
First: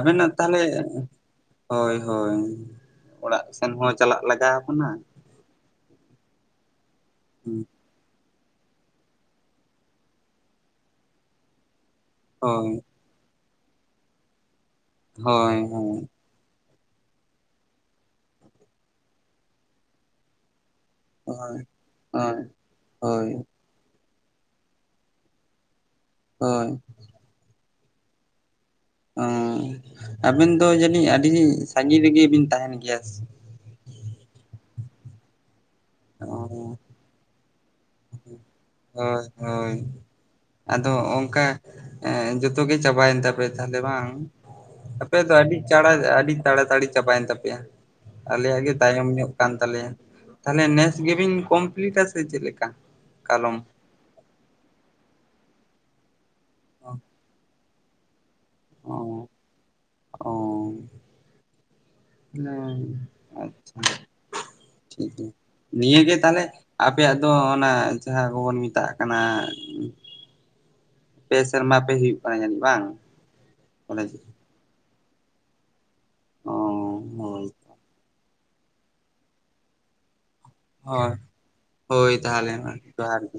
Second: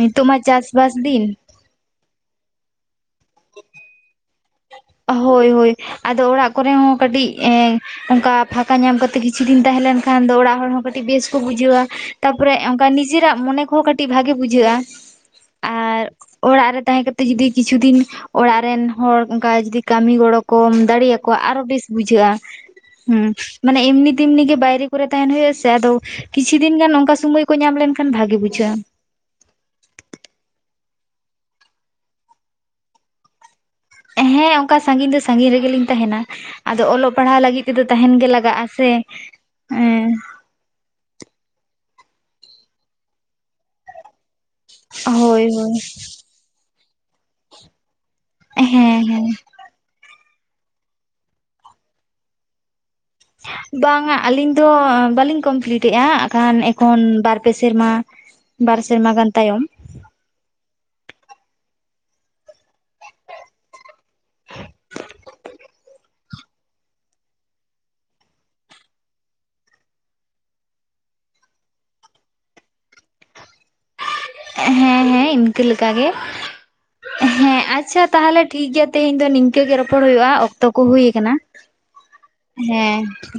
ᱱᱤᱛᱚᱜ ᱢᱟ ᱛᱟᱦᱚᱞᱮᱼᱼ ᱪᱟᱥᱵᱟᱥ ᱫᱤᱱ ᱦᱳᱭ ᱦᱳᱭ, ᱚᱲᱟᱜ ᱥᱮᱱ ᱦᱚᱸ ᱪᱟᱞᱟᱜ ᱞᱟᱜᱟᱣ ᱠᱟᱱᱟ᱾ ᱦᱳᱭ ᱦᱳᱭ ᱟᱫᱚ ᱚᱲᱟᱜ ᱠᱚᱨᱮ ᱦᱚᱸ ᱠᱟᱹᱴᱤᱡ ᱮᱼᱼ ᱚᱱᱠᱟ ᱯᱷᱟᱸᱠᱟ ᱧᱟᱢ ᱠᱟᱛᱮ ᱠᱤᱪᱷᱩ ᱫᱤᱱ ᱛᱟᱦᱮᱸ ᱞᱮᱱᱠᱷᱟᱱ ᱫᱚ ᱚᱲᱟᱜ ᱦᱚᱲ ᱦᱚᱸ ᱠᱟᱹᱴᱤᱡ ᱵᱮᱥ ᱠᱚ ᱵᱩᱡᱷᱟᱹᱣᱟ᱾ ᱛᱟᱯᱚᱨᱮ ᱦᱳᱭ ᱚᱱᱠᱟ ᱱᱤᱡᱮᱨᱟᱜ ᱢᱚᱱᱮ ᱠᱚᱦᱚᱸ ᱠᱟᱹᱴᱤᱡ ᱵᱷᱟᱜᱮ ᱵᱩᱡᱷᱟᱹᱜᱼᱟ᱾ ᱦᱳᱭ ᱦᱳᱭ ᱟᱨ ᱚᱲᱟᱜ ᱨᱮ ᱛᱟᱦᱮᱸ ᱠᱟᱛᱮ ᱡᱩᱫᱤ ᱠᱤᱪᱷᱩ ᱫᱤᱱ ᱚᱲᱟᱜ ᱨᱮᱱ ᱦᱚᱲ ᱚᱱᱠᱟ ᱡᱩᱫᱤ ᱠᱟᱹᱢᱤ ᱜᱚᱲᱚᱼᱼ ᱠᱚᱢ ᱫᱟᱲᱮᱭᱟᱠᱚᱣᱟ ᱦᱳᱭ ᱟᱨᱚ ᱵᱮᱥ ᱵᱩᱡᱷᱟᱹᱜ-ᱟ᱾ ᱦᱳᱭ ᱦᱩᱸ ᱦᱳᱭ ᱢᱟᱱᱮ ᱮᱢᱱᱤ ᱛᱮᱢᱱᱤ ᱜᱮ ᱵᱟᱭᱨᱮ ᱠᱚᱨᱮ ᱛᱟᱦᱮᱱ ᱦᱳᱭᱳᱜ-ᱟ ᱥᱮ ᱟᱫᱚ ᱠᱤᱪᱷᱩ ᱦᱳᱭ ᱫᱤᱱ ᱜᱟᱱ ᱚᱱᱠᱟ ᱥᱩᱢᱚᱭᱼᱼ ᱠᱚ ᱧᱟᱢ ᱞᱮᱱᱠᱷᱟᱱ ᱵᱷᱟᱜᱮ ᱵᱩᱡᱷᱟᱹᱜᱼᱟ᱾ ᱚᱻ ᱟᱵᱤᱱ ᱫᱚ ᱡᱟᱹᱱᱤᱡ ᱟᱹᱰᱤ ᱥᱟᱺᱜᱤᱧ ᱨᱮᱜᱮᱵᱤᱱ ᱛᱟᱦᱮᱸᱱ ᱜᱮᱭᱟ᱾ ᱦᱮᱸ ᱚᱱᱠᱟ ᱥᱟᱺᱜᱤᱧ ᱫᱚ ᱥᱟᱺᱜᱤᱧ ᱨᱮᱜᱮᱞᱤᱧ ᱛᱟᱦᱮᱱᱟ ᱚ ᱟᱫᱚ ᱚᱞᱚᱜ ᱯᱟᱲᱦᱟᱜ ᱞᱟᱹᱜᱤᱫᱼᱼ ᱛᱮᱫᱚ ᱛᱟᱦᱮᱱ ᱜᱮ ᱞᱟᱜᱟᱜᱼᱟ ᱥᱮ ᱦᱳᱭ ᱦᱳᱭ ᱮᱼᱼ ᱟᱫᱚ ᱚᱱᱠᱟ ᱮ ᱡᱚᱛᱚ ᱜᱮ ᱪᱟᱵᱟᱭᱮᱱ ᱛᱟᱯᱮᱭᱟ ᱛᱟᱦᱞᱮ ᱵᱟᱝ? ᱟᱯᱮ ᱫᱚ ᱦᱳᱭ ᱟᱹᱰᱤ ᱦᱳᱭ ᱪᱟᱬᱟ ᱟᱹᱰᱤᱼᱼ ᱛᱟᱲᱟᱛᱟᱲᱤ ᱪᱟᱵᱟᱭᱮᱱ ᱛᱟᱯᱮᱭᱟ ᱟᱞᱮᱭᱟᱜ ᱜᱮ ᱦᱮᱸ ᱛᱟᱭᱚᱢ ᱦᱮᱸ ᱧᱚᱜ ᱠᱟᱱᱼᱼ ᱛᱟᱞᱮᱭᱟ ᱛᱟᱞᱮ ᱱᱮᱥ ᱜᱮᱵᱤᱱ ᱠᱚᱢᱯᱞᱤᱴᱟ ᱥᱮ ᱪᱮᱫ ᱞᱮᱠᱟ ᱠᱟᱞᱚᱢ ᱵᱟᱝᱼᱟ ᱟᱹᱞᱤᱧ ᱫᱚ ᱵᱟᱞᱤᱧ ᱠᱚᱢᱯᱞᱤᱴ ᱮᱜᱼᱟ ᱟᱠᱷᱚᱱ ᱮᱠᱷᱚᱱ ᱵᱟᱨ ᱯᱮ ᱥᱮᱨᱢᱟ ᱵᱟᱨ ᱥᱮᱨᱢᱟ ᱚ ᱜᱟᱱ ᱛᱟᱭᱚᱢ ᱚ ᱤᱱᱟᱹ ᱟᱪᱪᱷᱟ ᱴᱷᱤᱠ ᱜᱮᱭᱟ ᱱᱤᱭᱟᱹ ᱜᱮ ᱛᱟᱦᱞᱮ ᱟᱯᱮᱭᱟᱜ ᱫᱚ ᱚᱱᱟ ᱡᱟᱦᱟᱸ ᱠᱚᱵᱚᱱ ᱢᱮᱛᱟᱜ ᱠᱟᱱᱟ ᱯᱮ ᱥᱮᱨᱢᱟ ᱯᱮ ᱦᱩᱭᱩᱜ ᱠᱟᱱᱟ ᱡᱟᱹᱱᱤᱡ ᱵᱟᱝ ᱚᱱ ᱡᱮ? ᱦᱮᱸ ᱦᱮᱸ ᱤᱱᱠᱟᱹ ᱞᱮᱠᱟ ᱜᱮ ᱚ ᱦᱳᱭ ᱦᱮᱸ ᱟᱪᱪᱷᱟ ᱛᱟᱦᱚᱞᱮ ᱴᱷᱤᱠ ᱜᱮᱭᱟ ᱛᱮᱦᱮᱧ ᱫᱚ ᱱᱤᱝᱠᱟᱹ ᱜᱮ ᱨᱚᱯᱚᱲ ᱦᱩᱭᱩᱜᱼᱟ ᱚᱠᱛᱚ ᱠᱚ ᱦᱩᱭ ᱦᱳᱭ ᱠᱟᱱᱟ ᱦᱳᱭ ᱛᱟᱦᱚᱞᱮ ᱦᱮᱸ ᱡᱚᱦᱟᱨ ᱜᱮ